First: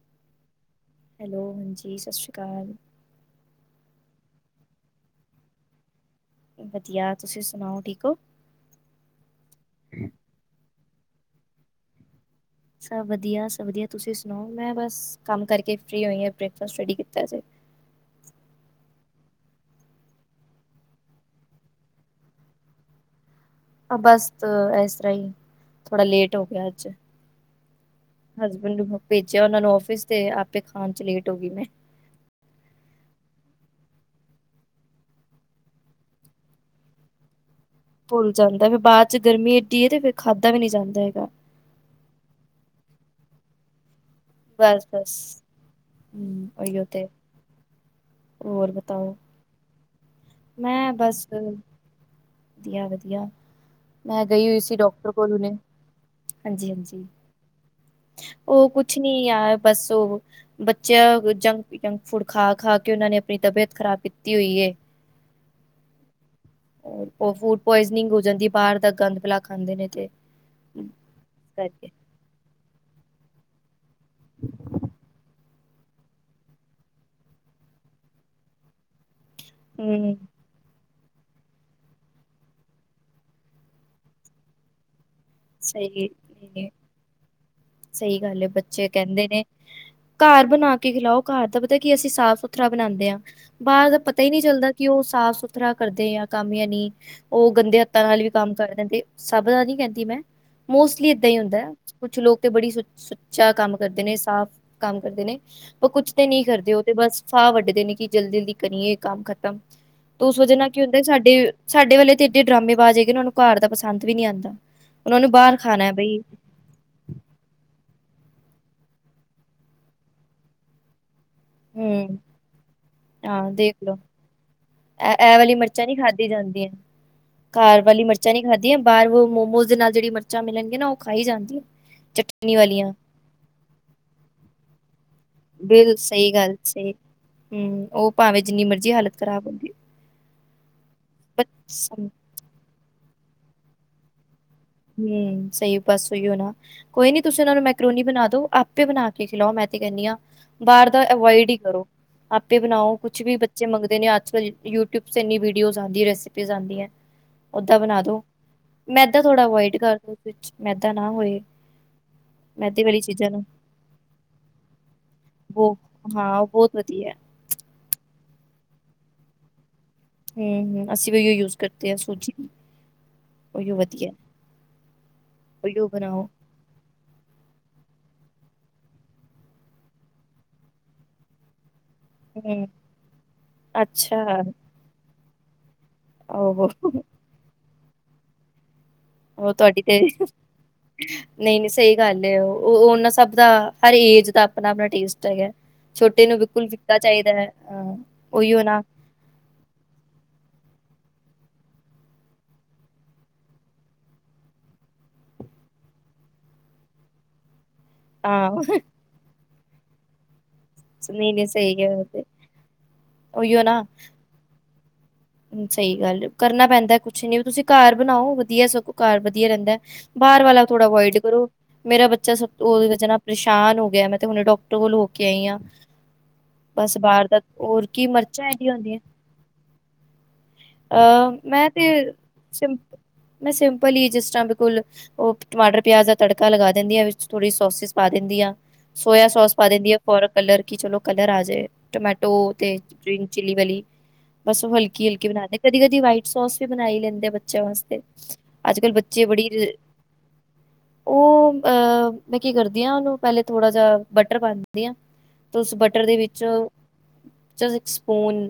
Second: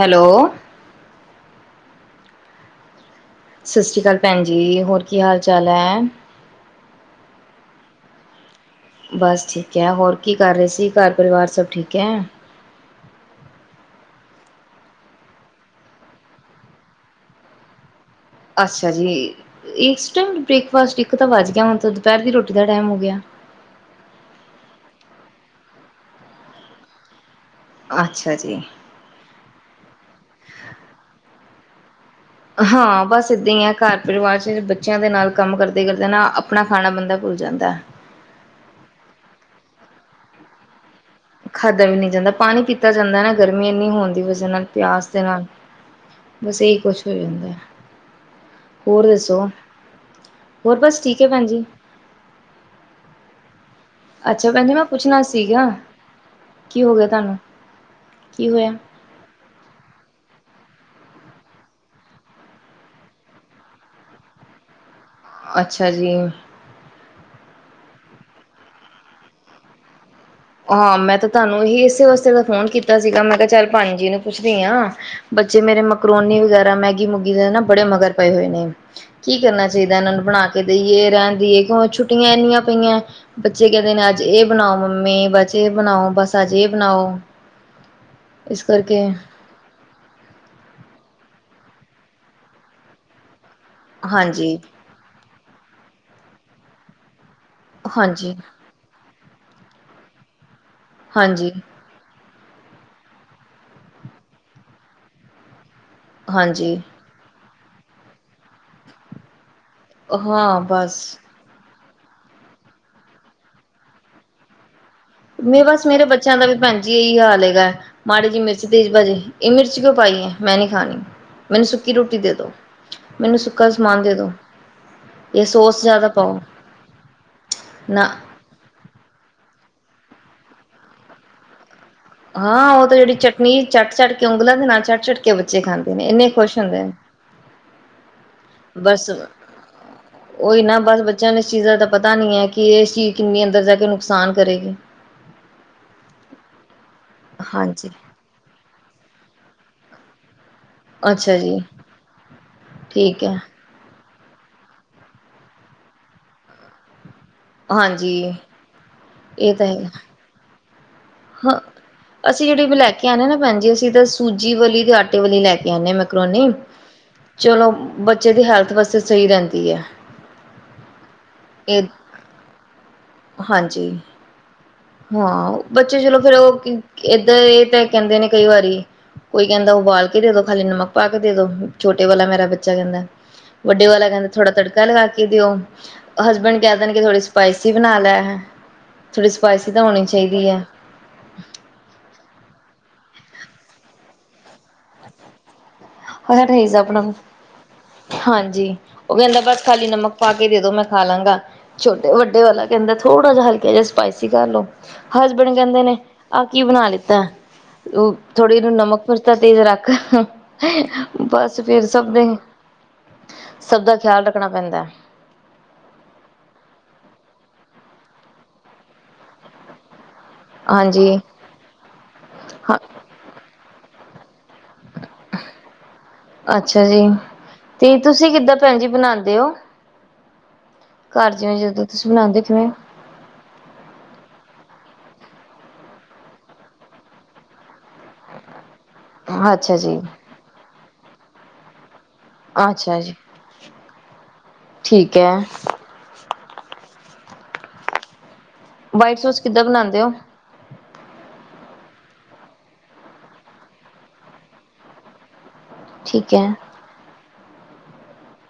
Hello hello ਹਾਂਜੀ, ਸਸ਼ੀਕਾਲ। ਸਸਰੀ ਕਾਲ ਪੈਨਜੀ, ਹੋਰ ਕੀ ਹਾਲ ਚਾਲ ਐ? ਵਦੀਆ, ਤੁਸੀ ਸੁਣਾਓ? ਠੀਕ ਓ? ਬਸ ਠੀਕ ਹੈ, ਹੋਰ ਕੀ ਕਰ ਰਹੇ ਸੀ? ਘਰ ਪਰਿਵਾਰ ਸਭ ਠੀਕ ਹੈ? ਸਭ ਵਧੀਆ ਸਭ ਵਧੀਆ, ਤੁਸੀਂ ਸੁਣਾਓ? ਮੈਂ ਬਸ ਕੰਮ ਕਰਕੇ ਫ੍ਰੀ ਹੋਈ ਹਾਂ, ਬ੍ਰੇਕਫਾਸਟ ਰੈਡੀ ਕੀਤਾ ਸੀ। ਅੱਛਾ ਜੀ, ਇਸ ਟਾਈਮ ਬ੍ਰੇਕਫਾਸਟ, ਇੱਕ ਤਾਂ ਵੱਜ ਗਿਆ ਹੁਣ ਤਾਂ ਦੁਪਹਿਰ ਦੀ ਰੋਟੀ ਦਾ ਟਾਈਮ ਹੋ ਗਿਆ। ਬਸ ਇਸ ਤਰ੍ਹਾਂ ਹੀ, ਥੋੜਾ ਲੇਟ ਹੋ ਗਿਆ ਅੱਜ ਅੱਛਾ ਜੀ, ਹਸਬੈਂਡ ਨੂੰ ਭੇਜਿਆ ਉਹਨਾਂ ਨੂੰ ਆਫਿਸ, ਤੇ ਆਪੇ ਖਾਣ 'ਚੱ ਲੇਟ ਹੋ ਗਈ ਮੈਂ ਹਾਂ ਬਸ ਇਦਾਂ ਹੀ ਹੈ ਘਰ ਪਰਿਵਾਰ 'ਚੱ ਬੱਚਿਆਂ ਦੇ ਨਾਲ ਕੰਮ ਕਰਦੇ ਕਰਦੇ ਨਾ, ਆਪਣਾ ਖਾਣਾ ਬੰਦਾ ਭੁੱਲ ਜਾਂਦਾ ਹੈ। ਭੁੱਲ ਜਾਂਦਾ, ਫਿਰ ਬਾਅਦ 'ਚ ਗਰਮੀਂ ਐਡੀ ਹੈ ਤੇ ਫਿਰ ਖਾਧਾ ਵੀ ਨਹੀਂ ਜਾਂਦਾ ਹੈਗਾ। ਖਾਧਾ ਵੀ ਨਹੀਂ ਜਾਂਦਾ, ਪਾਣੀ ਪੀਤਾ ਜਾਂਦਾ ਨਾ ਗਰਮੀਂ ਇੰਨੀ ਹੋਣ ਦੀ ਵਜਾ ਵਜਾ ਨਾਲ ਬਸ ਪਿਆਸ ਬਸ ਦੇ ਨਾਲ, ਹਮ ਬਸ ਇਹੀ ਉਹੀਓ ਤੇ ਕੁਛ ਹੋ ਜਾਂਦਾ ਹੈ। ਹੋਰ ਦੱਸੋ? ਹੋਰ ਬਸ ਠੀਕ ਹੈ ਭੈਣਜੀ। ਵਧੀਆ- ਵਧੀਆ। ਮੈਂ ਗਈ ਅੱਛਾ ਹੋਈ ਭੈਣ ਜੀ ਸੀ ਮੈਂ ਡਾਕਟਰ ਪੁੱਛਣਾ ਕੋਲ ਹੁਣੇ, ਸੀਗਾ, ਹਾਂਜੀ ਕੀ ਹੋ ਗਿਆ ਹਾਂਜੀ। ਤੁਹਾਨੂੰ? ਕੀ ਉਹ ਹੋਇਆ? ਕੁੱਛ ਨੀ ਯਾਰ, ਬੱਸ ਉਹ ਬੱਚਿਆਂ ਜੰਕ, ਜੰਕ ਫੂਡ ਖਾ ਖਾ ਕੇ ਉਹਨਾਂ ਨੇ ਆਪਣੀ ਤਬੀਅਤ ਖ਼ਰਾਬ ਕੀਤੀ ਹੋਈ ਏ। ਅੱਛਾ ਜੀ। ਉਹ ਫੂਡ ਪੁਆਇਜ਼ਨਿੰਗ ਹੋ ਜਾਂਦੀ, ਬਾਹਰ ਦਾ ਗੰਦ ਬਲਾ ਖਾਂਦੇ ਨੇ ਤੇ ਹਾਂ ਮੈਂ ਤਾਂ ਤੁਹਾਨੂੰ ਇਹੀ ਕਰਕੇ ਇਸੇ ਵਾਸਤੇ ਦਾ ਫੋਨ ਕੀਤਾ ਸੀਗਾ, ਮੈਂ ਕਿਹਾ ਚੱਲ ਭੇਣਜੀ ਨੂੰ ਪੁੱਛਦੀ ਹਾਂ ਬੱਚੇ ਮੇਰੇ ਮਕਰੋਨੀ ਵਗੈਰਾ, ਮੈਗੀ ਮੂਗੀ ਦੇ ਨਾ ਬੜੇ ਮਗਰ ਪਏ ਹੋਏ ਨੇ। ਕੀ ਕਰਨਾ ਚਾਹੀਦਾ ਇਹਨਾਂ ਹੂੰ ਨੂੰ ਬਣਾ ਕੇ ਕਰ ਦੀਏ ਰਹਿਣ ਦੀਏ, ਕਿਉਂ ਛੁੱਟੀਆਂ ਇੰਨੀਆਂ ਪਈਆਂ, ਬੱਚੇ ਕਹਿੰਦੇ ਨੇ ਅੱਜ ਇਹ ਬਣਾਓ ਮੰਮੀ ਬਸ ਇਹ ਸਹੀ ਬਣਾਓ, ਬੱਸ ਅੱਜ ਇਹ ਬਣਾਓ। ਸਹੀ ਗੱਲ ਹੈ, ਇਸ ਬੱਚੇ ਕਰਕੇ ਕਹਿੰਦੇ ਨੇ ਘਰ ਬਣਾ ਕੇ ਖਿਲਾਓ ਘਰ ਦਾ ਪਤਾ ਕੀ, ਅਸੀਂ ਸਾਫ਼ ਸੁੱਥਰਾ ਬਣਾਉਦੇ ਹਾਂ। ਬਾਹਰ ਦਾ ਪਤਾ ਹੀ ਨਹੀਂ ਹਾਂਜੀ, ਚੱਲਦਾ, ਕਿ ਉਹ ਸਾਫ ਸੁੱਥਰਾ ਕਰਦੇ ਆ ਕੰਮ ਯਾਨੀ ਉਹ ਗੰਦੇ ਹੱਥਾਂ ਨਾਲ ਵੀ ਹਾਂਜੀ, ਕੰਮ ਕਰਦੇ, ਸਭ ਦਾ ਨੀ ਕਹਿੰਦੀ ਮੈਂ, ਮੋਸਟਲੀ ਏਦਾਂ ਹੀ ਹਾਂਜੀ, ਹੁੰਦਾ। ਕੁੱਛ ਲੋਕ ਤੇ ਬੜੀ ਸੁੱਚਾ ਕੰਮ ਕਰਦੇ ਨੇ, ਸਾਫ਼ ਕੰਮ ਕਰਦੇ ਨੇ, ਪਰ ਕੁੱਛ ਤੇ ਨਹੀਂ ਕਰਦੇ ਹਾਂਜੀ। ਉਹ ਤੇ ਬਸ ਫਾਹ ਵੱਢਦੇ ਨੇ, ਕਿ ਜਲਦੀ ਜਲਦੀ ਕਰੀਏ ਇਹ ਕੰਮ ਖਤਮ ਤੇ ਉਸ ਵਜਾ ਹਾਂ ਨਾਲ ਕੀ ਹੁੰਦਾ ਬਸ ਸਾਡੇ, ਸਾਡੇ ਵਾਲੇ ਤੇ ਇਡੇ ਡਰਾਮੇ ਬਾਜ਼ ਹੈਗੇ ਉਹਨਾਂ ਨੂੰ ਘਰ ਦਾ ਪਸੰਦ ਵੀ ਨਹੀਂ ਆਂਦਾ। ਮੈਂ ਬਸ ਮੇਰੇ ਬੱਚਿਆਂ ਦਾ ਵੀ ਭੈਣ ਜੀ ਇਹੀ ਹਾਲ ਹੈਗਾ, ਮਾੜੀ ਜੀ ਮਿਰਚ ਤੇਜ ਪੇ ਜਾਏ, ਇਹ ਮਿਰਚ ਕਿਉਂ ਪਾਈ ਹੈ ਮੈਂ ਨੀ ਖਾਣੀ ਮੈਨੂੰ ਸੁੱਕੀ ਹਮ ਰੋਟੀ ਦੇ ਦੋ। ਮੈਨੂੰ ਹਾਂ ਸੁੱਕਾ ਦੇਖ ਲੋ, ਸਮਾਨ ਦੇ ਦੋ ਇਹ ਇਹ ਵਾਲੀ ਸੋਸ ਮਿਰਚਾਂ ਨਹੀਂ ਜ਼ਿਆਦਾ ਖਾਧੀ ਪਾਓ ਜਾਂਦੀਆਂ ਘਰ ਨਾ ਵਾਲੀ ਮਿਰਚਾਂ ਨਹੀਂ ਖਾਦੀਆਂ, ਬਾਹਰ ਮੋਮੋਸ ਦੇ ਨਾਲ ਜਿਹੜੀ ਮਿਰਚਾਂ ਮਿਲਣਗੀਆਂ ਨਾ ਉਹ ਖਾਈ ਜਾਂਦੀਆਂ। ਹਾਂ ਉਹ ਤਾਂ ਜਿਹੜੀ ਚਟਨੀ ਚੱਟ- ਚੱਟ ਕੇ ਉਂਗਲਾਂ ਦੇ ਨਾਲ ਚੱਟ -ਚੱਟ ਕੇ ਬੱਚੇ ਬਿਲ ਖਾਂਦੇ ਨੇ, ਇੰਨੇ ਸਹੀ ਗੱਲ ਖੁਸ਼ ਹੁੰਦੇ ਸਹੀ ਨੇ। ਹਮ, ਉਹ ਭਾਵੇਂ ਜਿੰਨੀ ਮਰਜੀ ਬਸ ਹਾਲਤ ਖ਼ਰਾਬ ਹੁੰਦੀ। ਉਹੀ ਨਾ ਬਸ ਬੱਚਿਆਂ ਨੂੰ ਇਸ ਚੀਜ਼ ਦਾ ਪਤਾ ਨੀ ਹੈ, ਕਿ ਇਹ ਚੀਜ਼ ਕਿੰਨੀ ਅੰਦਰ ਜਾ ਕੇ ਨੁਕਸਾਨ ਕਰੇਗੀ। ਹਮ ਸਹੀ ਬਸ ਉਹੀਓ ਨਾ, ਕੋਈ ਨਹੀਂ ਤੁਸੀਂ ਉਹਨਾਂ ਨੂੰ ਹਾਂਜੀ ਮੈਕਰੋਨੀ ਬਣਾ ਦੋ ਆਪੇ ਬਣਾ ਕੇ ਖਿਲਾਓ ਮੈਂ ਤੇ ਕਹਿੰਦੀ ਹਾਂ, ਬਾਹਰ ਦਾ ਅੱਛਾ ਅਵੋਇਡ ਹੀ ਜੀ ਕਰੋ, ਆਪੇ ਬਣਾਓ ਕੁੱਛ ਠੀਕ ਹੈ ਵੀ ਬੱਚੇ ਮੰਗਦੇ ਨੇ ਅਜ ਕਲ, ਯੂਟਿਊਬ ਤੇ ਇੰਨੀ ਵੀਡੀਓ ਆਂ, ਰੇਸਪਿਜ਼ ਆਂਦੀ ਹੈ। ਓਦਾਂ ਬਣਾ ਹਾਂਜੀ ਦੋ, ਮੈਦਾ ਥੋੜ੍ਹਾ ਇਹ ਤਾਂ ਅਵੋਇਡ ਹੈਗਾ। ਕਰਦੋ, ਵਿੱਚ ਮੈਦਾ ਨਾ ਹੋਏ। ਹਾਂ। ਅਸੀਂ ਜਿਹੜੀ ਵੀ ਮੈਦੇ ਲੈ ਵਾਲੀ ਕੇ ਆਣੇ ਆ ਚੀਜ਼ਾਂ ਨਾ ਨੂੰ ਭੈਣਜੀ ਅਸੀਂ ਤਾਂ ਸੂਜੀ ਵਾਲੀ ਤੇ ਆਟੇ ਵਾਲੀ ਲੈ ਕੇ ਬਹੁ ਆਣੇ ਆ ਹਾਂ ਉਹ ਮੈਕਰੋਨੀ। ਬਹੁਤ ਵਧੀਆ। ਚਲੋ ਬੱਚੇ ਦੀ ਹੈਲਥ ਵਾਸਤੇ ਸਹੀ ਰਹਿੰਦੀ ਐ। ਹੂੰ ਹੂੰ, ਅਸੀਂ ਵੀ ਓਹੀ ਓ ਯੂਜ਼ ਕਰਦੇ ਆ ਸੂਜੀ। ਉਹੀਓ ਹਾਂਜੀ ਵਧੀਆ ਹਾਂ, ਉਹੀਓ ਬੱਚੇ ਚਲੋ ਬਣਾਓ। ਫਿਰ ਓ ਕੀ ਇਧਾ ਇਹ ਤਾਂ ਕਹਿੰਦੇ ਨੇ ਕਈ ਵਾਰੀ ਕੋਈ ਕਹਿੰਦਾ ਉਬਾਲ ਕੇ ਦੇ ਦੋ ਖਾਲੀ ਨਮਕ ਪਾ ਕੇ ਦੇ ਦੋ। ਛੋਟੇ ਵਾਲਾ ਮੇਰਾ ਹੂੰ, ਬੱਚਾ ਕਹਿੰਦਾ ਵੱਡੇ ਵਾਲਾ ਅੱਛਾ ਕਹਿੰਦਾ ਥੋੜਾ ਤੜਕਾ ਲਗਾ ਕੇ ਦਿਓ। ਹਸਬੈਂਡ ਉਹ ਕਹਿ ਦੇਣਗੇ ਕਿ ਥੋੜ੍ਹੀ ਸਪਾਈਸੀ ਬਣਾ ਲੈ। ਥੋੜੀ ਓ ਸਪਾਈਸੀ ਤਾਂ ਤੁਹਾਡੀ ਤੇ। ਹੋਣੀ ਚਾਹੀਦੀ ਹੈ। ਨਈ ਨਈ ਸਹੀ ਗੱਲ ਐ ਓ ਉਹਨਾਂ ਸਭ ਦਾ ਹਰ ਏਜ ਦਾ ਆਪਣਾ ਆਪਣਾ ਟੇਸਟ ਹੈਗਾ। ਛੋਟੇ ਨੂੰ ਹਰ ਬਿਲਕੁਲ ਰਈਜ਼ ਫ਼ਿੱਕਾ ਆਪਣਾ ਚਾਹੀਦਾ ਅ ਓਹੀਓ ਹਾਂਜੀ ਨਾ। ਉਹ ਕਹਿੰਦਾ ਬਸ ਖਾਲੀ ਨਮਕ ਪਾ ਕੇ ਦੇ ਦੋ ਮੈਂ ਖਾ ਲਾਂਗਾ। ਛੋਟੇ ਵੱਡੇ ਵਾਲਾ ਕਹਿੰਦਾ ਥੋੜਾ ਜਾ ਹਲਕਾ ਜਾ ਸਪਾਈਸੀ ਕਰ ਲੋ। ਹਸਬੈਂਡ ਕਹਿੰਦੇ ਨੇ ਆਹ ਕੀ ਬਣਾ ਲਿੱਤਾ। ਓ ਹਾਂ ਥੋੜ੍ਹੀ ਇਹਨੂੰ ਨਮਕ ਮਿਰਚਾਂ ਤੇਜ਼ ਰੱਖ। ਨਹੀਂ-ਨਹੀਂ ਬਸ ਸਹੀ ਫੇਰ ਹੈ ਉਹ ਸਭ ਤੇ ਦੇ ਉਹੀਓ ਨਾ ਸਭ ਦਾ ਖਿਆਲ ਰੱਖਣਾ ਪੈਂਦਾ। ਸਹੀ ਗੱਲ ਕਰਨਾ ਪੈਂਦਾ ਕੁਛ ਨੀ ਤੁਸੀਂ ਘਰ ਬਣਾਓ ਵਧੀਆ ਸਗੋਂ ਘਰ ਵਧੀਆ ਰਹਿੰਦਾ। ਬਾਹਰ ਵਾਲਾ ਥੋੜਾ ਹਾਂਜੀ ਅਵੋਇਡ ਕਰੋ ਮੇਰਾ ਬੱਚਾ ਸਭ ਹਾਂ ਓਹਦੇ ਵਿੱਚ ਪਰੇਸ਼ਾਨ ਹੋ ਗਿਆ, ਮੈਂ ਤੇ ਹੁਣੇ ਡਾਕਟ ਟਰ ਕੋਲ ਹੋ ਕੇ ਆਈ ਆ। ਅੱਛਾ ਬਸ ਜੀ। ਬਾਹਰ ਦਾ ਹੋਰ ਤੇ ਕੀ ਤੁਸੀਂ ਮਿਰਚਾਂ ਕਿੱਦਾਂ ਐਡੀਆਂ ਭੈਣ ਜੀ ਹੁੰਦੀਆਂ। ਬਣਾਉਂਦੇ ਹੋ ਅਹ ਘਰ ਜਿਵੇਂ ਮੈਂ ਜਦੋਂ ਤੇ ਤੁਸੀਂ ਬਣਾਉਂਦੇ ਹੋ ਕਿਵੇਂ? ਸਿੰਪ ਮੈਂ ਸਿੰਪਲ ਈ ਜਿਸ ਤਰ੍ਹਾਂ ਬਿਲਕੁਲ ਓ ਟਮਾਟਰ ਪਿਆਜ ਦਾ ਤੜਕਾ ਲਗਾ ਦਿੰਦੀ ਆ, ਵਿੱਚ ਥੋੜ੍ਹੀ ਸੋਸਿਸ ਪਾ ਦਿੰਦੀ ਆ। ਸੋਇਆ ਸੋਸ ਪਾ ਅੱਛਾ ਦਿੰਦੀ ਜੀ ਆ ਫੋਰ ਕਲਰ ਕੀ ਚਲੋ ਕਲਰ ਆਜੇ। ਟਮੈਟੋ ਤੇ ਅੱਛਾ ਜੀ ਗਰੀਨ ਚਿੱਲੀ ਵਾਲੀ। ਬਸ ਓ ਠੀਕ ਹਲਕੀ-ਹਲਕੀ ਹੈ ਬਣਾਂਦੇ ਕਦੀ-ਕਦੀ ਵਾਈਟ ਸੋਸ ਵੀ ਬਣਾਈ ਲੈਂਦੇ ਆ ਬੱਚਿਆਂ ਵਾਸਤੇ। ਅੱਜ ਕੱਲ੍ਹ ਵਾਈਟ ਬੱਚੇ ਸੋਸ ਬੜੀ ਕਿੱਦਾਂ ਬਣਾਂਦੇ ਓ? ਉਹ ਅਹ ਮੈਂ ਕੀ ਕਰਦੀ ਆ ਉਹਨੂੰ ਪਹਿਲੇ ਥੋੜਾ ਜਾ ਬਟਰ ਪਾ ਦਿੰਦੀ ਆ। ਤੋਂ ਉਸ ਬਟਰ ਦੇ ਠੀਕ ਵਿੱਚ ਹੈ ਇੱਕ ਸਪੂਨ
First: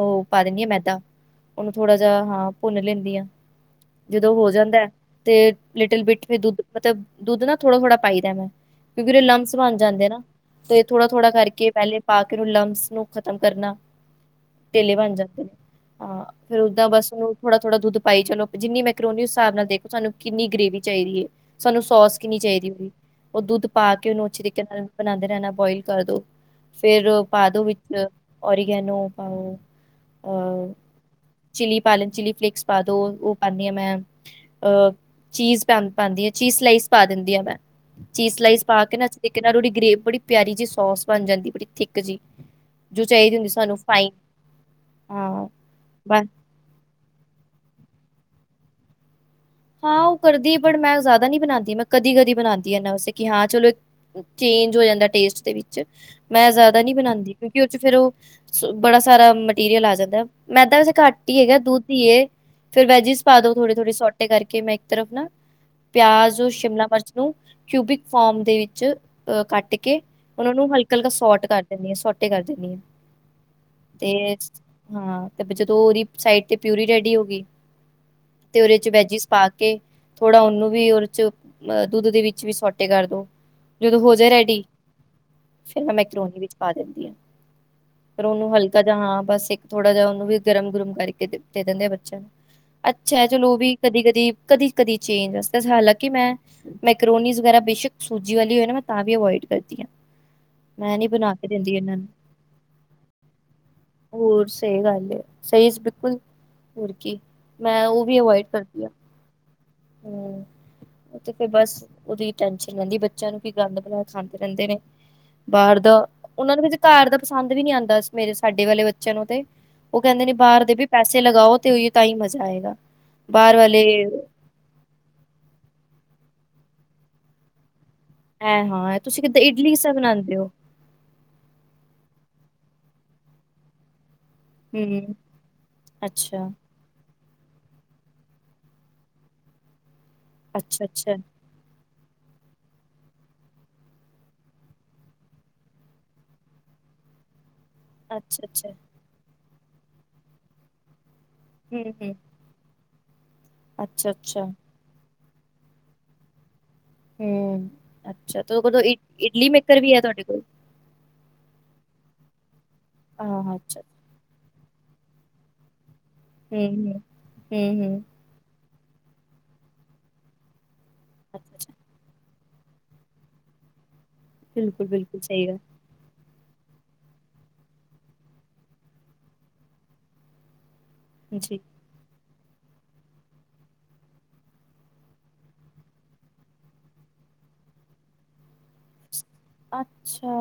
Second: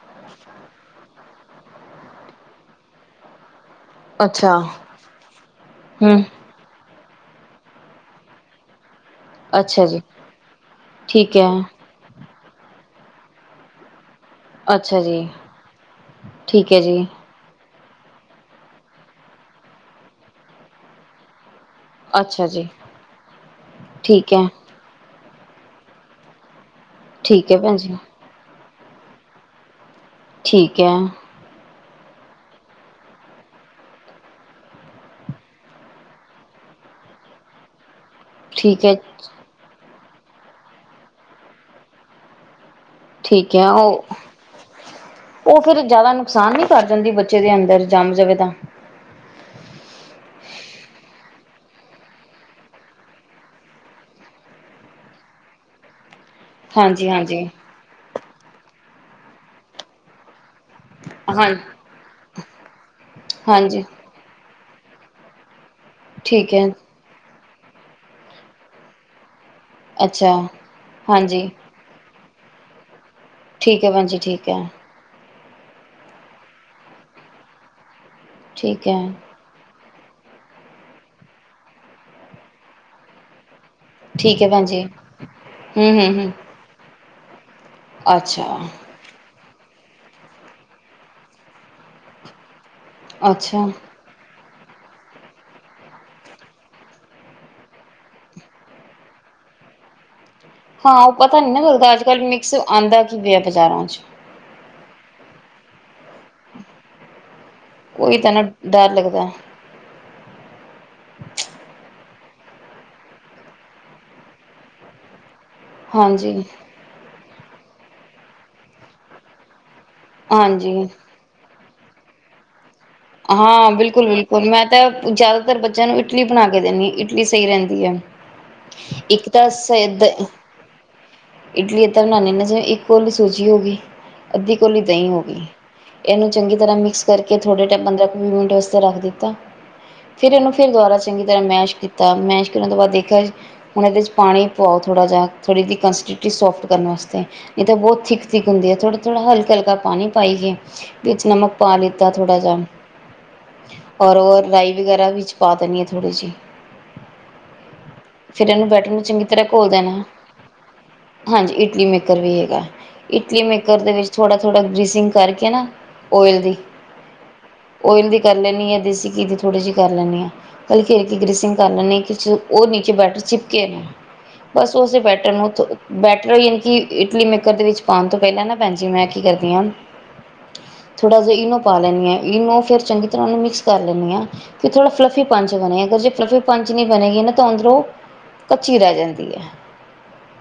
ਓ ਪਾ ਦਿਨੀ ਆ ਮੈਦਾ ਉਹਨੂੰ ਥੋੜਾ ਜਾ ਹਾਂ ਭੁੰਨ ਲੈਂਦੀ ਆ਼। ਜਦੋਂ ਹੋ ਅੱਛਾ ਜਾਂਦਾ ਤੇ ਲਿਟਲ ਹੂੰ, ਬਿਟ ਵੀ ਦੁੱਧ ਮਤਲਬ ਦੁੱਧ ਨਾ ਥੋੜਾ ਥੋੜਾ ਪਾਈ ਦਾ ਵੇ। ਕਿਉਂਕਿ ਓਦੇ ਲੰਮਸ ਬਣ ਅੱਛਾ ਜੀ, ਜਾਂਦੇ ਆ ਨਾ, ਤੇ ਥੋੜਾ- ਥੋੜਾ ਠੀਕ ਐ। ਕਰਕੇ ਪਹਿਲੇ ਪਾ ਕੇ ਉਹਨੂੰ ਲੰਮਸ ਨੂੰ ਖ਼ਤਮ ਕਰਨਾ। ਟੇਲੇ ਅੱਛਾ ਬਣ ਜੀ, ਜਾਂਦੇ ਨੇ ਹਾਂ ਫੇਰ ਠੀਕ ਐ ਓਦਾਂ ਜੀ, ਬਸ ਉਹਨੂੰ ਥੋੜਾ-ਥੋੜਾ ਦੁੱਧ ਪਾਈ ਚਲੋ ਜਿੰਨੀ ਮੈਕਰੋਨੀ ਉਸ ਸਾਬ ਨਾਲ ਦੇਖੋ ਸਾਨੂੰ ਕਿੰਨੀ ਗ੍ਰੇਵੀ ਚਾਹੀਦੀ ਐ। ਸਾਨੂੰ ਸੋਸ ਕਿੰਨੀ ਅੱਛਾ ਜੀ, ਚਾਹੀਦੀ ਉਹਦੀ ਉਹ ਦੁੱਧ ਪਾ ਕੇ ਉਹਨੂੰ ਠੀਕ ਐ। ਅੱਛੇ ਤਰੀਕੇ ਨਾਲ ਬਣਾਂਦੇ ਰਹਿਣਾ ਬੋਇਲ ਕਰ ਦੋ ਫੇਰ ਪਾ ਠੀਕ ਐ ਦੋ ਭੈਣ ਜੀ, ਵਿੱਚ ਓਰੀਗੈਨੋ ਪਾਓ। ਅ ਠੀਕ ਐ। ਚਿੱਲੀ ਪਾਲੋ ਚਿੱਲੀ ਫਲਿਕਸ ਪਾਂਦੋ ਓ ਪਾਨੀ ਆ ਮੈਂ ਅਹ ਚੀਜ਼ ਪ ਪਾਂਦੀ ਆ ਚੀਜ਼ ਸਲਾਈਸ ਪਾ ਦਿੰਦੀ ਆ ਮੈਂ ਚੀਜ਼ ਸਲਾਈਸ ਪਾ ਠੀਕ ਐ, ਕੇ ਨਾ ਤਰੀਕੇ ਨਾਲ ਉਹਦੀ ਗ੍ਰੇਵੀ ਬੜੀ ਪਿਆਰੀ ਜੀ ਸੋਸ ਬਣ ਜਾਂਦੀ ਬੜੀ ਥਿੱਕ ਜੀ। ਜੋ ਚਾਹੀਦੀ ਹੁੰਦੀ ਠੀਕ ਐ ਸਾਨੂੰ ਓ ਫਾਈਨ ਹਾਂ ਓ ਫੇਰ ਜ਼ਿਆਦਾ ਬ ਨੁਕਸਾਨ ਨੀ ਕਰ ਜਾਂਦੀ ਬੱਚੇ ਦੇ ਅੰਦਰ ਜੰਮ ਜਾਵੇ ਤਾਂ। ਹਾਂ ਓ ਕਰਦੀ ਬੱਟ ਮੈਂ ਜ਼ਿਆਦਾ ਨੀ ਬਣਾਂਦੀ, ਮੈਂ ਕਦੀ ਕਦੀ ਬਣਾਂਦੀ ਇਨਾ ਵਾਸਤੇ ਕਿ ਹਾਂ ਚਲੋ। ਚੇਂਜ ਹੋ ਜਾਂਦਾ ਟੇਸਟ ਦੇ ਵਿੱਚ ਮੈਂ ਜ਼ਿਆਦਾ ਨੀ ਬਣਾਂਦੀ ਹਾਂਜੀ-ਹਾਂਜੀ, ਕਿਉਂਕਿ ਉਹ ਚ ਫੇਰ ਉਹ ਬੜਾ ਸਾਰਾ ਮਟੀਰੀਅਲ ਆ ਜਾਂਦਾ ਮੈਦਾਂ ਵੇਸੇ ਘੱਟ ਹੀ ਹਾਂ, ਹੈਗਾ ਦੁੱਧ ਹੀ ਏ ਫਿਰ ਵੈਜਿਸ ਪਾ ਦੋ ਥੋੜੇ ਹਾਂਜੀ ਥੋੜੇ ਸੋਟੇ ਕਰਕੇ ਮੈਂ ਇੱਕ ਤਰਫ ਨਾ ਪਿਆਜ ਠੀਕ ਐ, ਸ਼ਿਮਲਾ ਮਿਰਚ ਨੂੰ ਕਿਊਬਿਕ ਫੋਮ ਦੇ ਵਿੱਚ ਅ ਕੱਟ ਕੇ ਅੱਛਾ। ਉਹਨਾ ਨੂੰ ਹਲਕਾ, ਹਲਕਾ ਸੋਟ ਹਾਂਜੀ, ਕਰ ਸੋਟੇ ਕਰ ਦਿੰਦੀ ਹਾਂ ਠੀਕ ਐ ਭੈਣ ਜੀ, ਤੇ ਠੀਕ ਐ, ਹਾਂ ਤੇ ਜਦੋਂ ਉਹਦੀ ਸਾਈਡ ਤੇ ਪਿਊਰੀ ਰੈਡੀ ਹੋ ਗਈ, ਤੇ ਉਹਦੇ ਠੀਕ ਚ ਐ, ਵੈਜ ਪਾ ਕੇ ਥੋੜਾ ਉਹਨੂੰ ਵੀ ਉਹਦੇ ਚ ਅਹ ਦੁੱਧ ਦੇ ਵਿੱਚ ਵੀ ਸੋਟੇ ਕਰ ਦੋ। ਜਦੋਂ ਹੋ ਜੇ ਠੀਕ ਐ ਰੈਡੀ ਭੈਣ ਜੀ। ਫਿਰ ਹੂੰ-ਹੂੰ-ਹੂੰ, ਮੈਕਰੋਨੀ ਵਿੱਚ ਪਾ ਦਿੰਦੀ ਹਾਂ ਫਿਰ ਅੱਛਾ, ਉਹਨੂੰ ਹਲਕਾ ਜਾਂ ਹਾਂ ਬਸ ਇੱਕ ਥੋੜਾ ਜਿਹਾ ਉਹਨੂੰ ਵੀ ਗਰਮ ਗੁਰਮ ਕਰਕੇ ਦੇ ਦਿੱਤੇ ਆ ਬੱਚਿਆਂ ਨੂੰ ਅੱਛਾ ਚਲੋ ਉਹ ਵੀ ਕਦੀ, ਕਦੀ, ਕਦੀ, ਕਦੀ ਚੇਂਜ ਹਾਲਾਂਕਿ ਮੈਂ ਮੈਕਰੋਨੀ ਵਰਾ ਬੇਸ਼ਕ ਸੂਜੀ ਵਾਲੀ ਹੋ ਨਾ ਮੈਂ ਵੀ ਅਵਇਡ ਕਰਦੀ ਹਾਂ। ਹਾਂ ਮੈਂ ਉਹ ਬਣਾ ਪਤਾ ਕੇ ਨੀ ਦਿੰਦੀ ਲੱਗਦਾ ਇਹਨਾਂ ਅੱਜ ਨੂੰ ਕੱਲ ਮਿਕਸ ਆਉਂਦਾ ਕੀ ਪਿਆ ਬਜ਼ਾਰਾਂ ਚ ਹੋਰ ਸਹੀ ਗੱਲ ਹੈ, ਸਹੀ ਬਿਲਕੁਲ ਹੋਰ ਕੀ ਮੈਂ ਉਹ ਉਹੀ ਵੀ ਤਾਂ ਨਾ ਅਵੋਇਡ ਕਰ ਡਰ ਲੱਗਦਾ ਏ। [inaudible] ਉਹ ਤੇ ਫਿਰ ਬਸ ਉਹਦੀ ਟੈਨਸ਼ਨ ਰਹਿੰਦੀ ਬੱਚਿਆਂ ਨੂੰ ਕੀ ਗੰਦ ਬਣਾ ਕੇ ਖਾਂਦੇ ਰਹਿੰਦੇ ਨੇ ਬਾਹਰ ਦਾ ਹਾਂਜੀ ਉਹਨਾਂ ਨੂੰ ਘਰ ਦਾ ਪਸੰਦ ਵੀ ਨੀ ਆਉਂਦਾ ਮੇਰੇ ਸਾਡੇ ਵਾਲੇ ਬੱਚਿਆਂ ਨੂੰ ਤੇ ਉਹ ਕਹਿੰਦੇ ਨੇ ਬਾਹਰ ਹਾਂਜੀ ਦੇ ਵੀ ਪੈਸੇ ਲਗਾਓ ਤੇ ਉਹੀ ਤਾਂ ਹੀ ਮਜ਼ਾ ਆਏਗਾ ਬਾਹਰ ਹਾਂ ਵਾਲੇ ਬਿਲਕੁਲ ਬਿਲਕੁਲ ਮੈਂ ਤਾਂ ਜ਼ਿਆਦਾਤਰ ਬੱਚਿਆਂ ਨੂੰ ਇਟਲੀ ਬਣਾ ਕੇ ਦਿੰਦੀ ਹਾਂ ਇਟਲੀ ਸਹੀ ਰਹਿੰਦੀ ਹੈ। ਹੈ ਹਾਂ ਤੁਸੀਂ ਇੱਕ ਕਿੱਦਾਂ ਤਾਂ ਇਡਲੀ ਕਿਸ ਤਰ੍ਹਾਂ ਸਇਦ ਬਣਾਉਂਦੇ ਹੋ ਇਡਲੀ ਇੱਦਾਂ ਬਣਾਉਂਦੇ ਹਾਂ ਜਿਵੇਂ ਇੱਕ ਕੋਲੀ ਸੂਜੀ ਹੋ ਗਈ ਅੱਧੀ ਕੋਲੀ ਦਹੀਂ ਹਮ ਹੋ ਗਈ ਇਹਨੂੰ ਅੱਛਾ ਚੰਗੀ ਤਰ੍ਹਾਂ ਮਿਕਸ ਕਰਕੇ ਥੋੜੇ ਪੰਦਰਾਂ ਕੁ ਵੀਹ ਮਿੰਟ ਵਾਸਤੇ ਰੱਖ ਦਿੱਤਾ ਫਿਰ ਇਹਨ ਫਿਰ ਅੱਛਾ ਦੁਬਾਰਾ ਅੱਛਾ ਚੰਗੀ ਤਰ੍ਹਾਂ ਮੈਸ਼ ਕੀਤਾ ਕੀਤਾ ਮੈਸ਼ ਕਰਨ ਤੋਂ ਬਾਅਦ ਦੇਖ ਨਹੀਂ ਹੁਣ ਇਹਦੇ 'ਚ ਪਾਣੀ ਪਾਵਾਓ ਥੋੜਾ ਜਿਹਾ ਥੋੜੀ ਜਦੀ ਕੰਨਸਟੈਂਸੀਟੀ ਸੋਫਟ ਕਰਨ ਵਾਤੇ ਨਹੀਂ ਤਾਂ ਬਹੁਤ ਥਿੱਕ ਅੱਛਾ ਥਿੱਕ ਅੱਛਾ ਹੁੰਦੀ ਆ ਥੋੜਾ ਥੋੜਾ ਹਲਕਾ ਹਲਕਾ ਪਾਣੀ ਪਾਈਏ ਵਿੱਚ ਨਮਕ ਪਾ ਹਮ ਲਿੱਤਾ ਹਮ ਥੋੜਾ ਜਿਹਾ ਅੱਛਾ ਔਰ ਉਹ ਅੱਛਾ ਮਲਾਈ ਵਗੈਰਾ ਵਿੱਚ ਪਾ ਦਿੰਣੀ ਹਾਂ ਥੋੜੀ ਜਿਹੀ ਹਮ ਅੱਛਾ ਸਿੱਟਨ ਕਦੋਂ ਬੈਠਣ ਨੂੰ ਚੰਗੀ ਤਰ੍ਹਾਂ ਇਡਲੀ ਘੋਲ ਮੇਕਰ ਵੀ ਹੈ ਦੇਣਾ ਤੁਹਾਡੇ ਕੋਲ ਹਾਂਜੀ ਇਟਲੀ ਮੇਕਰ ਵੀ ਹੈਗਾ ਇਟਲੀ ਹਾਂ ਹਾਂ ਅੱਛਾ ਮੇਕਰ ਦੇ ਵਿੱਚ ਥੋੜਾ ਥੋੜਾ ਗਰੀਸਿੰਗ ਕਰਕੇ ਨਾ ਓਇਲ ਦੇ ਹਮ ਹਮ ਹਮ ਹਮ ਓਇਲ ਦੀ ਕਰ ਲੈਂਦੀ ਹਾਂ ਦੇਸੀ ਘੀ ਦੀ ਥੋੜੀ ਜਿਹੀ ਕਰ ਲੈਂਦੀ ਹਾਂ ਕਲੀ ਖੇਿਰ ਕੇ ਅੱਛਾ ਗਰੀਸਿੰਗ ਕਰ ਅੱਛਾ ਲੈਂ ਹਾਂ। ਉਹ ਨੀਚੇ ਬੈਟਰ ਚਿਪਕੇ ਨਾ ਬਸ ਬਿਲਕੁਲ ਉਸੇ ਬਿਲਕੁਲ ਬੈਟਰ ਨੂੰ ਸਹੀ ਗੱਲ ਉਥੋਂ ਬੈਟਰ ਹੋਈ ਕਿ ਇਟਲੀ ਮੇਕਰ ਦੇ ਵਿੱਚ ਪਾਉਣ ਤੋਂ ਪਹਿਲਾਂ ਨਾ ਭੈਣ ਜੀ ਮੈਂ ਕੀ ਕਰਦੀ ਹਾਂ। ਥੋੜਾ ਜਹਾ ਜੀ ਇਹਨੂੰ ਪਾ ਲੈਂਦੀ ਹਾਂ ਇਹਨੂੰ ਫਿਰ ਚੰਗੀ ਤਰ੍ਹਾਂ ਉਹਨੂੰ ਮਿਕਸ ਕਰ ਲੈਂਣੀ ਹਾਂ। ਕਿ ਥੋੜਾ ਫਲਫੀ ਪੰਚ ਬਣੇ ਅਗਰ ਜੇ ਫਲਫੀ ਪੰਚ ਨਹੀਂ ਬਣੇਗੀ ਨਾ ਤਾਂ ਅੰਦਰੋਂ ਕੱਚੀ ਰਹਿ ਜਾਂਦੀ ਹੈ। ਅੱਛਾ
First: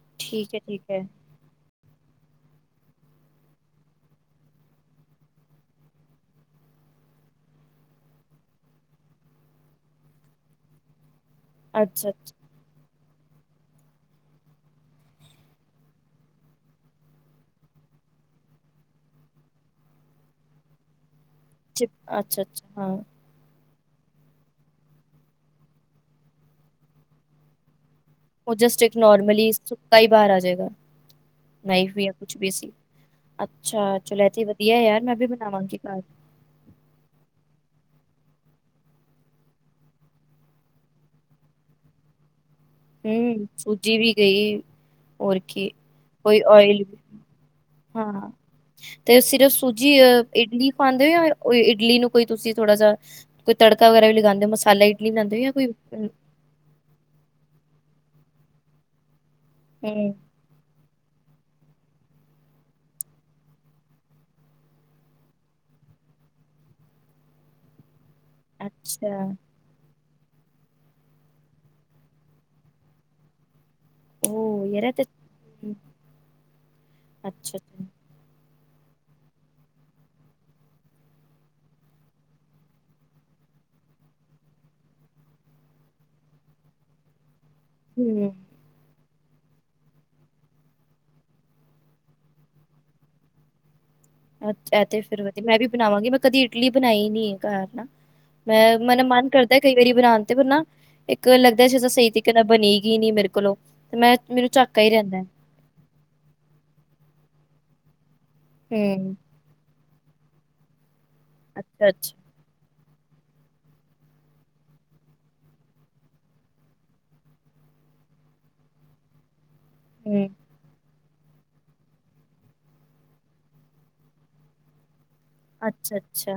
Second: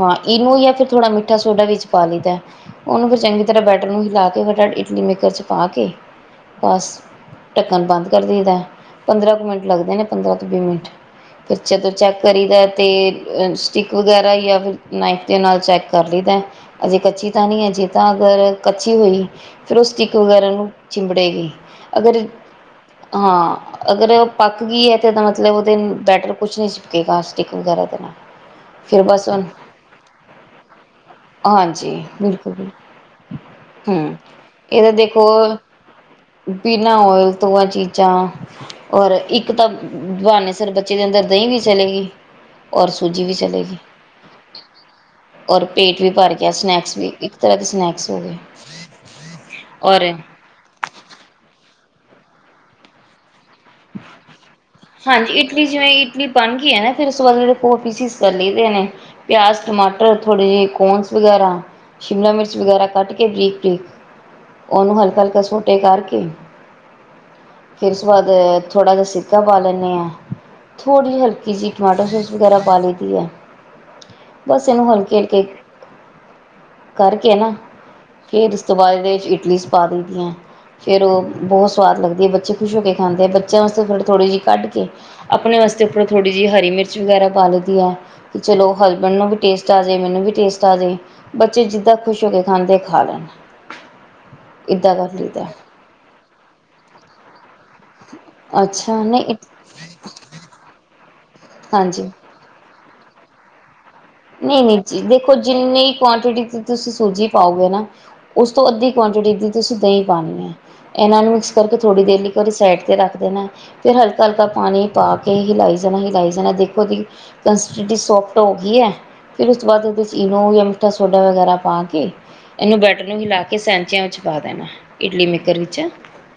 ਹਾਂ ਠੀਕ ਹੈ ਇਨੂੰ ਜਾਂ ਫਿਰ ਠੀਕ ਹੈ। ਥੋੜ੍ਹਾ ਮਿੱਠਾ ਸੋਡਾ ਵਿੱਚ ਪਾ ਲਈਦਾ ਉਹਨੂੰ ਫਿਰ ਚੰਗੀ ਤਰ੍ਹਾਂ ਬੈਟਰ ਨੂੰ ਹਿਲਾ ਕੇ ਫਟਾਟ ਇਟਲੀ ਮਿਕਰ ਚਾ ਪਾ ਕੇ ਬਸ ਢੱਕਣ ਬੰਦ ਕਰ ਦਈਦਾ ਪੰਦਰਾਂ ਕੁ ਮਿੰਟ ਲੱਗਦੇ ਨੇ ਪੰਦਰਾਂ ਤੋਂ ਵੀਹ ਮਿੰਟ ਤੇ ਜਦੋਂ ਚੈੱਕ ਕਰੀ ਦਾ ਤੇ ਸਟਿਕ ਵਗੈਰਾ ਹੀ ਜਾਂ ਫਿਰ ਨਾਈਫ ਦੇ ਨਾਲ ਚੈੱਕ ਕਰ ਲਈਦਾ ਅਜੇ ਕੱਚੀ ਤਾਂ ਨਹੀਂ ਅਜੇ ਤਾਂ ਅਗਰ ਕੱਚੀ ਹੋਈ ਫਿਰ ਉਸ ਦੀ ਵਗੈਰਾ ਨੂੰ ਚਿੰਬੜੇਗੀ ਅਗਰ ਹਾਂ। ਅਗਰ ਉਹ ਪੱਕ ਗਈ ਹੈ ਤਾਂ ਮਤਲਬ ਉਹਦੇ ਬੈਟਰ ਕੁਛ ਨਹੀਂ ਚਿਪਕੇਗਾ ਪਲਾਸਟਿਕ ਵਗੈਰਾ ਨਾਲ ਉਹ ਜਸਟ ਇੱਕ ਫਿਰ ਬਸ ਹੁਣ ਨੋਰਮਲੀ, ਸੁਤਾ ਈ ਬਾਹਰ ਆਜੇਗਾ। ਨਹੀਂ ਹਾਂਜੀ ਫੀ ਆ ਕੁਛ ਵੀ ਬਿਲਕੁਲ ਸੀ, ਬਿਲਕੁਲ ਅੱਛਾ ਹੂੰ ਚਲ ਐ ਤੇ ਵਧੀਆ ਇਹ ਤਾਂ ਯਾਰ, ਮੈਂ ਵੀ ਦੇਖੋ ਬਣਾਵਾਂਗੀ ਘਰ। ਬਿਨਾਂ ਓਇਲ ਤੋ ਐ ਚੀਜ਼ਾਂ ਔਰ, ਇੱਕ ਤਾਂ ਬਹਾਨੇ ਸਿਰ ਬੱਚੇ ਦੇ ਅੰਦਰ ਦਹੀਂ ਵੀ ਚਲੇਗੀ। ਔਰ, ਸੂਜੀ ਵੀ ਚਲੇਗੀ। ਔਰ ਪੇਟ ਵੀ ਭਰ ਕੋਈ ਗਿਆ, ਆਇਲ ਸਨੈਕਸ ਵੀ ਇੱਕ ਤਰ੍ਹਾਂ ਦੇ ਸਨੈਕਸ ਹੋ ਹਾਂ, ਗਏ। ਤੇ ਸਿਰਫ ਸੂਜੀ ਔਰ ਅ ਇਡਲੀ ਖਾਂਦੇ ਹੋ, ਜਾਂ ਇਡਲੀ ਨੂੰ ਕੋਈ ਤੁਸੀਂ ਥੋੜਾ ਜਿਹਾ ਕੋਈ ਤੜਕਾ ਵਗੈਰਾ ਵੀ ਲਗਾਂਦੇ, ਮਸਾਲੇ ਇਡਲੀ ਹਾਂਜੀ ਲਿਆਦੇਂ ਜਾਂ ਇਡਲੀ ਕੋਈ ਜਿਵੇਂ ਇਡਲੀ ਬਣ ਗਈ ਐ ਨਾ, ਫਿਰ ਉਸ ਤੋਂ ਬਾਅਦ ਫਿਰ ਉਹ ਪੀਸਿਸ ਕਰ ਲਈਦੇ ਨੇ, ਪਿਆਜ, ਹੁੰ, ਟਮਾਟਰ, ਥੋੜੇ ਜਿਹੇ ਕੋਨਸ ਵਗੈਰਾ, ਸ਼ਿਮਲਾ ਮਿਰਚ ਵਗੈਰਾ ਕੱਟ ਕੇ, ਬਰੀਕ-ਬਰੀਕ ਉਹਨੂੰ ਹਲਕਾ-ਹਲਕਾ ਸੋਟੇ ਕਰਕੇ, ਫਿਰ ਉਸ ਤੋਂ ਬਾਅਦ ਥੋੜ੍ਹਾ ਜਿਹਾ ਅੱਛਾ, ਸਿਰਕਾ ਪਾ ਲੈਂਨੇ ਆ, ਥੋੜ੍ਹੀ ਜਿ ਹਲਕੀ ਜੀ ਟਮਾਟੋ-ਸੋਸ ਵਗੈਰਾ ਪਾ ਲਈ ਦੀ ਆ। ਓਹ ਬਸ ਯਾਰ ਇਹਨੂੰ ਇਹ ਤੇ ਹਲਕੇ-ਹਲਕੇ, ਹੁੰ, ਕਰਕੇ ਨਾ ਅੱਛਾ, ਅੱਛਾ। ਫੇਰ ਇਸ ਤੋ ਬਾਦ, ਇਹਦੇ 'ਚ ਇਟਲੀ 'ਚ ਪਾ ਦ‌ਈਦੀਆਂ। ਫਿਰ ਉਹ ਬਹੁਤ ਸਵਾਦ ਲਗਦੀ ਏ, ਬੱਚੇ ਖੁਸ਼ ਹੋ ਕੇ ਖਾਂਦੇ। ਬੱਚ ਚਿਆਂ ਵਾਸਤੇ ਥੋੜ੍ਹੀ-ਥੋੜ੍ਹੀ ਜੀ ਕੱਢ ਕੇ, ਆਪਣੇ ਵਾਸਤੇ ਫਿਰ ਥੋੜ੍ਹੀ ਜੀ ਹਰੀ ਮਿਰਚ ਵਗੈਰਾ ਪਾ ਲਈ ਦੀ ਐ, ਹੁੰ। ਕਿ ਚਲੋ ਹਸਬੈਂਡ ਨੂੰ ਵੀ ਟੇਸਟ ਆਜੇ, ਮੈਨੂੰ ਵੀ ਟੇਸਟ ਆਜੇ, ਬੱਚੇ ਜਿੱਦਾਂ ਖੁਸ਼ ਹੋ ਕੇ ਖਾਂਦੇ, ਖਾ ਲੈਣ [inaudible] ਅੱਛ, ਐ ਇੱਦਾਂ ਤੇ ਕਰ ਫਿਰ ਵਧੀ, ਲਈਦਾ ਮੈਂ ਵੀ ਬਣਾਵਾਂਗੀ ਮੈਂ ਕਦੀ ਇਟਲੀ ਬਨਾਂਈ ਨੀ ਏ ਘਰ ਨਾ ਮੈਂ ਅੱਛਾ ਮੈਨਾ ਮਨ ਨਹੀਂ ਕਰਦਾ ਕਈ ਵਾਰੀ ਬਨਾਂਣ ਤੇ ਫਿਰ ਨਾ, ਇੱਕ ਲੱਗਦਾ ਜ-ਜ ਸਹੀ ਹਾਂਜੀ। ਤਰੀਕੇ ਨਾ ਬਨੇਂਗੀ ਨੀ ਮੇਰੇ ਕੋਲ੍ਹੋ। ਤੇ ਮੈਂ, ਮੈਨੂੰ ਨਹੀਂ-ਨਹੀਂ ਝਾਕਾ ਈ ਜੀ ਰਹਿੰਦਾ। ਦੇਖੋ ਜਿੰਨੀ ਕੁਆਂਟਿਟੀ 'ਚ ਤੁਸੀਂ ਸੂਜੀ ਪਾਓਗੇ ਨਾ, ਉਸ ਤੋਂ ਅੱਧੀ ਹੂੰ ਕੁਆਂਟਿਟੀ ਦੀ ਤੁਸੀਂ ਦਹੀਂ ਪਾਂਣੀ ਐ, ਇਹਨਾਂ ਨੂੰ ਮਿਕਸ ਕਰਕੇ ਥੋੜ੍ਹੀ ਅੱਛਾ-ਅੱਛਾ ਦੇਰ ਲੀ ਉਹਨੂੰ ਸਾਈਡ ਤੇ ਰੱਖ ਦੇਣਾਂ, ਫਿਰ ਹਲਕਾ-ਹਲਕਾ ਪਾਣੀ ਪਾ ਕੇ ਹਿਲਾਈ ਜਾਣਾ, ਹਿਲਾਈ ਜਾਣਾ, ਦੇਖੋ ਬੀ ਕੰਸਟਿਡੀ ਸੋਫਟ ਹੋਗੀ ਐ, ਫਿਰ ਉਸ ਤੋਂ ਬਾਅਦ ਉਹਦੇ 'ਚ ਹੂੰ ਈਨੋ ਜਾ ਮਿਠਾ ਸੋ ਸੋਡਾ ਵਗੈਰਾ ਪਾ ਕੇ, ਇਹਨੂੰ ਬੈਟਰ ਨੂੰ ਹਿਲਾ ਕੇ ਸੈਂਚਿਆਂ ਵਿੱਚ ਪਾ ਦੇਣਾ, ਇਡਲੀ ਮਿਕਸ ਗਰਮੀ 'ਚ, ਅੱਛਾ-ਅੱਛਾ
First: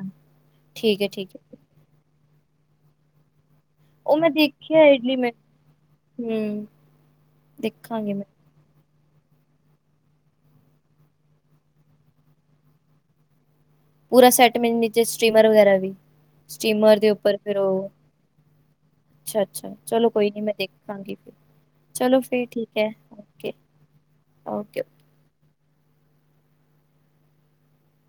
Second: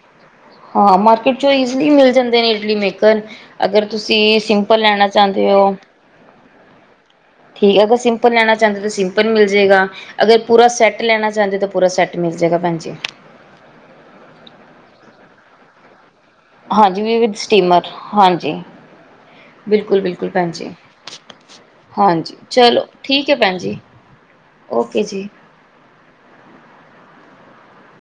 ਹਾਂ ਠੀਕ ਐ-ਠੀਕ ਮਾਰਕਿਟ 'ਚੋ ਐ। ਈਜ਼ਲੀ ਮਿਲ ਜਾਂਦੇ ਨੇ ਇਡਲੀ ਮੇਕਰ ਅਗਰ ਤੁਸੀਂ ਸਿੰਪਲ ਲੈਣਾ ਚਾਂਦੇ ਓ? ਹਮ। ਠੀਕ ਅਗਰ ਸਿੰਪਲ ਲੈਣਾ ਚਾਂਦੇ ਤੁਸੀਂ ਓਪਨ ਮਿਲ ਜੇਗਾ, ਅਗਰ ਪੂਰਾ ਸੈੱਟ ਲੈਣਾ ਚਾਂਦੇ ਤਾਂ ਪੂਰਾ ਸੈੱਟ ਮਿਲ ਜੇਗਾ ਭੈਣ ਜੀ। ਪੂਰਾ ਸੈੱਟ ਮ ਨੀਚੇ ਸਟੀਮਰ ਵਗੈਰਾ ਵੀ, ਸਟੀਮਰ ਹਾਂਜੀ ਦੇ ਵੀ ਵਿਦ ਉੱਪਰ ਫਿਰ ਸਟੀਮਰ ਉਹ ਹਾਂਜੀ ਅੱਛਾ-ਅੱਛਾ ਬਿਲਕੁਲ ਚਲੋ ਬਿਲਕੁਲ ਕੋਈ ਨੀ, ਭੈਣ ਮੈਂ ਜੀ ਦੇਖਾਂਗੀ ਫਿਰ। ਚਲੋ ਹਾਂਜੀ ਫਿਰ ਠੀਕ ਚਲੋ, ਐ ਠੀਕ ਏ ਭੈਣ ਓਕੇ-ਓਕੇ ਜੀ, ਓਕੇ ਜੀ।